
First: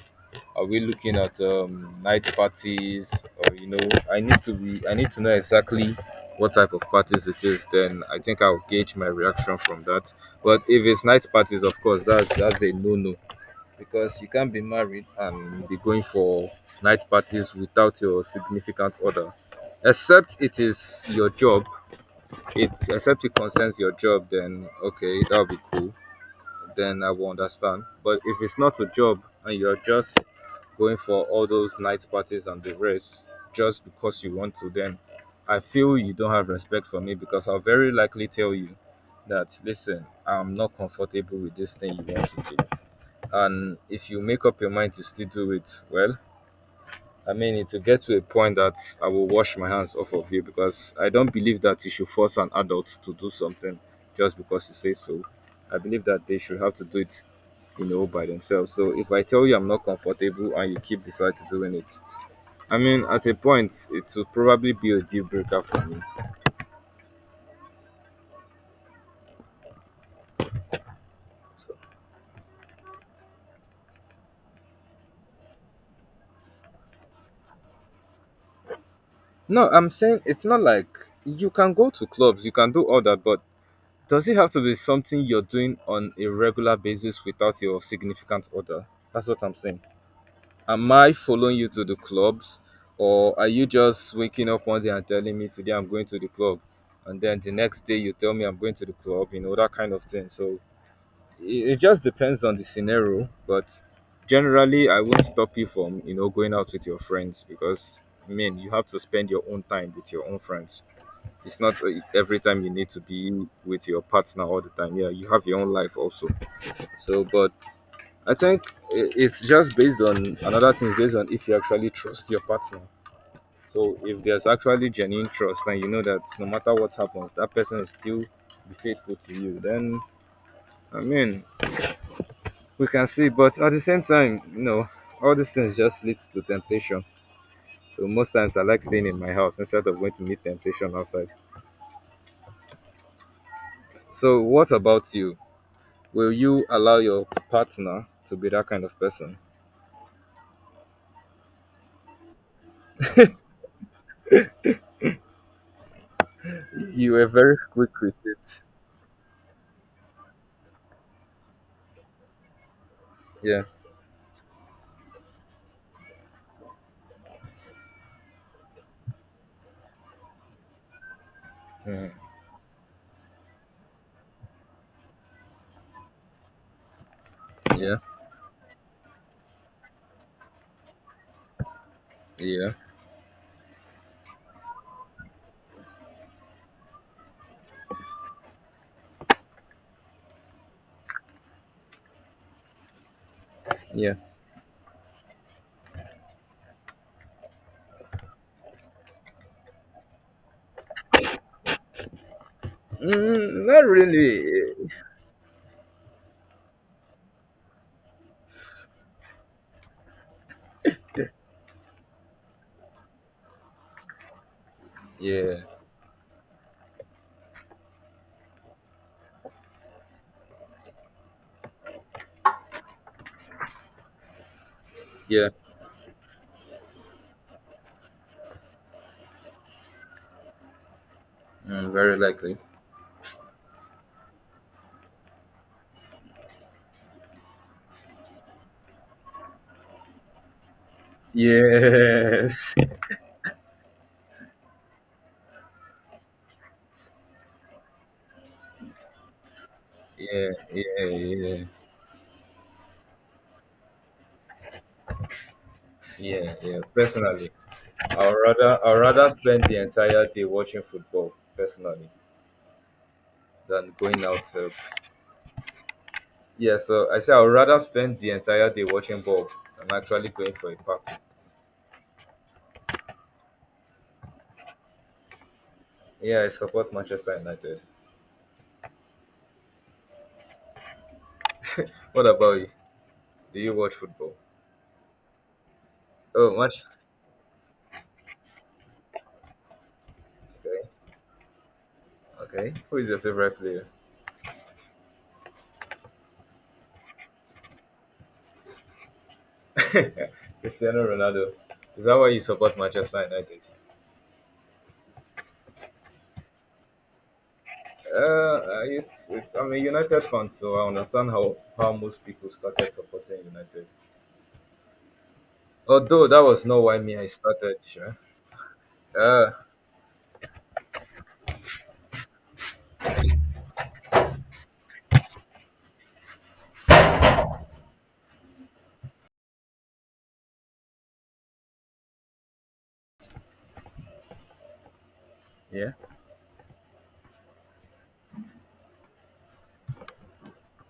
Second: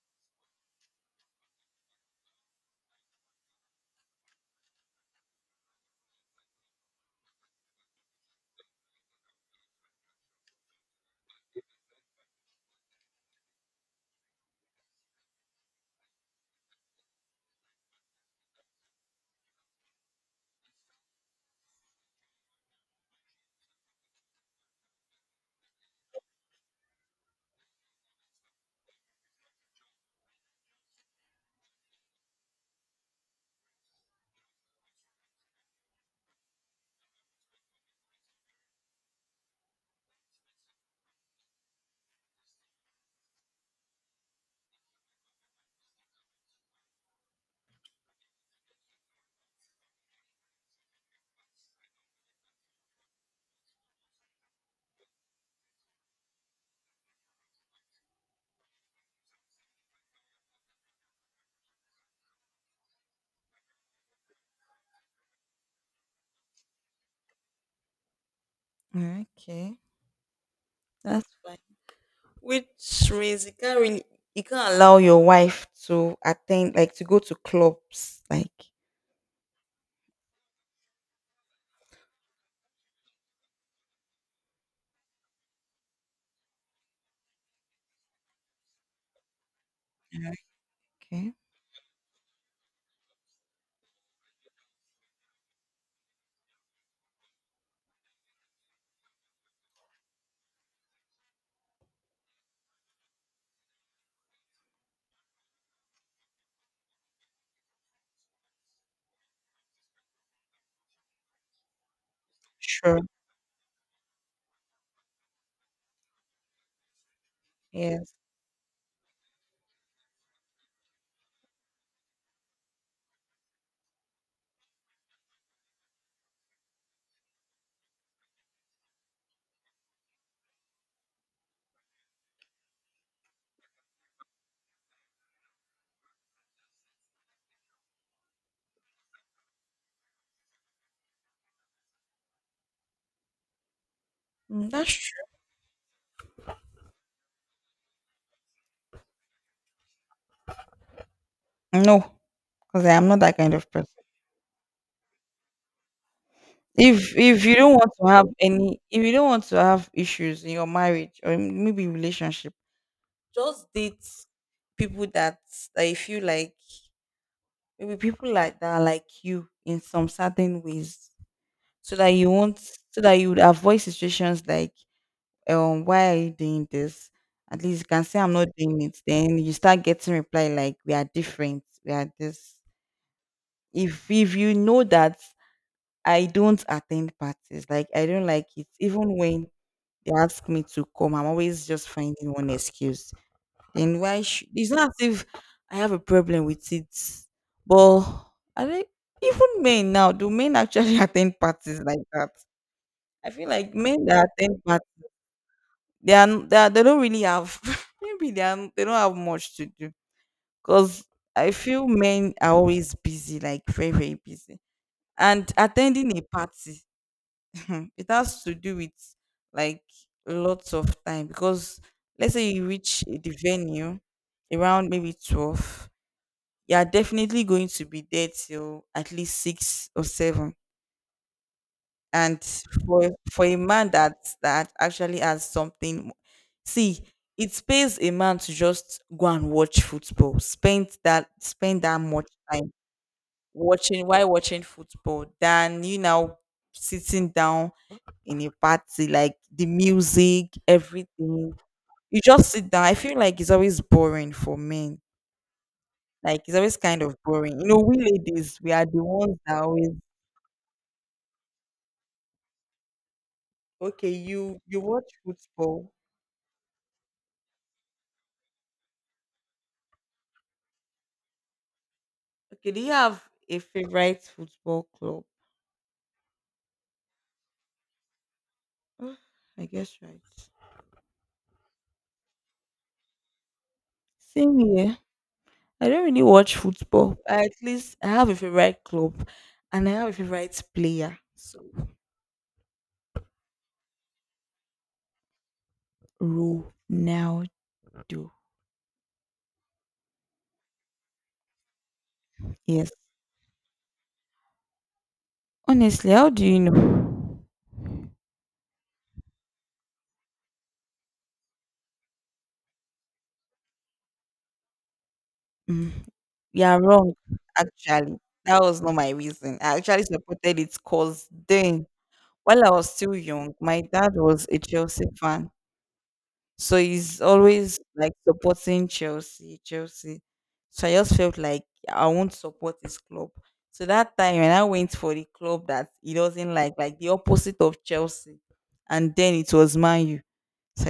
are we looking at night parties? Or I need to be. I need to know exactly what type of parties it is. Then I think I'll gauge my reaction from that. But if it's night parties, of course, that's a no-no, because you can't be married and be going for night parties without your significant other. Except it is your job. It except it concerns your job. Then okay, that'll be cool, then I will understand. But if it's not a job and you're just going for all those night parties and the rest, just because you want to, then I feel you don't have respect for me, because I'll very likely tell you that listen, I'm not comfortable with this thing you want to do. And if you make up your mind to still do it, well, I mean, it will get to a point that I will wash my hands off of you, because I don't believe that you should force an adult to do something just because you say so. I believe that they should have to do it, by themselves. So if I tell you I'm not comfortable and you keep deciding doing it, I mean, at a point, it will probably be a deal breaker for me.
mm, okay, that's fine.
So,
Which means you can't really, you can't allow your wife to attend, like to go to clubs. Like,
no, I'm saying it's not like you can go to clubs, you can do all that, but does it have to be something you're doing on a regular basis without your significant other? That's what I'm saying.
mm,
Am I
okay,
following you to the clubs? Or are you just waking up one day and telling me today I'm going to the club? And then the next day you tell me I'm going to the club, that kind of thing. So it just depends on the scenario. But generally, I won't stop you from, going out with your friends, because, I mean, you have to spend your own time with your own friends. It's not every time you need
sure,
to be with your partner all the time. Yeah, you have your own life also. So, but
yes,
I think it's just based on another thing, based on if you actually trust your partner. So if there's actually genuine trust and you know that no matter what happens, that person will still be faithful to you, then I mean we can see. But at the same time, all these things just leads to temptation. So most times I like staying in my house instead of going to meet temptation outside. So
mm,
what
that's
about you?
true.
Will you allow your partner to be that kind of person?
No, because I'm not that kind of person.
You
If
were
you
very
don't want
quick
to
with
have
it.
any if you don't want to have issues in your marriage or in- maybe relationship,
Yeah.
just date people that you feel like maybe people like that are like you in some certain ways so that
Mm.
you won't so that you would avoid situations like why are you doing this. At least you
Yeah.
can say I'm not doing it, then you start getting reply like we are different, we are this.
Yeah.
If you know that I don't attend parties, like I don't like it even when they ask me to come. I'm always just finding one excuse. Then
Yeah.
why? It's not as if I have a problem with it, but I think even men now do men actually [laughs] attend parties like that? I feel
Mm,
like
not
men that
really.
attend parties, they are, they are they don't really have [laughs] maybe they are, they don't have much to do because I feel men are always busy, like very very busy, and
Yeah.
attending a party, hmm, it has to do with like lots of time, because let's say you reach the venue around maybe
Yeah.
12, you are definitely going to be there till at least 6 or 7.
Mm, very
And
likely.
for a man that actually has something, see, it pays a man to just go and watch football, spend that much time
Yes. [laughs]
watching while watching football than you now sitting down in a party, like the music,
Yeah, yeah,
everything.
yeah,
You just sit down. I feel like it's always boring for men. Like,
yeah,
it's always
yeah.
kind of
Personally,
boring. You know, we
I'd
ladies, we
rather
are
I'd
the
rather
ones that
spend the
always
entire day watching football personally than
okay,
going out.
you you watch football.
Yeah, so I say I'd rather spend the entire day watching ball than actually going for a party.
Okay, do you have a favorite football club?
Yeah, I support Manchester United.
[gasps] [sighs] I guess right.
What about you? Do you watch football?
Same here. I don't really
Oh,
watch
much.
football. I, at least I have a favorite club and I have a favorite
Okay,
player. So
okay. Who is your favorite player?
Ronaldo.
Cristiano Ronaldo. Is that why you support
Yes.
Manchester United?
Honestly, how do you know?
I- it's I'm a United fan, so I understand how most people started supporting United.
Mm.
Although that was
You are
not why
wrong,
me I started. Sure.
actually. That was not my
Uh,
reason. I actually supported it because then, while I was still young, my dad was a Chelsea fan. So he's always like supporting Chelsea, Chelsea. So I just felt like I won't support his club. So that time when I went for the club that he
yeah.
doesn't like the opposite of Chelsea, and then it was Man U. So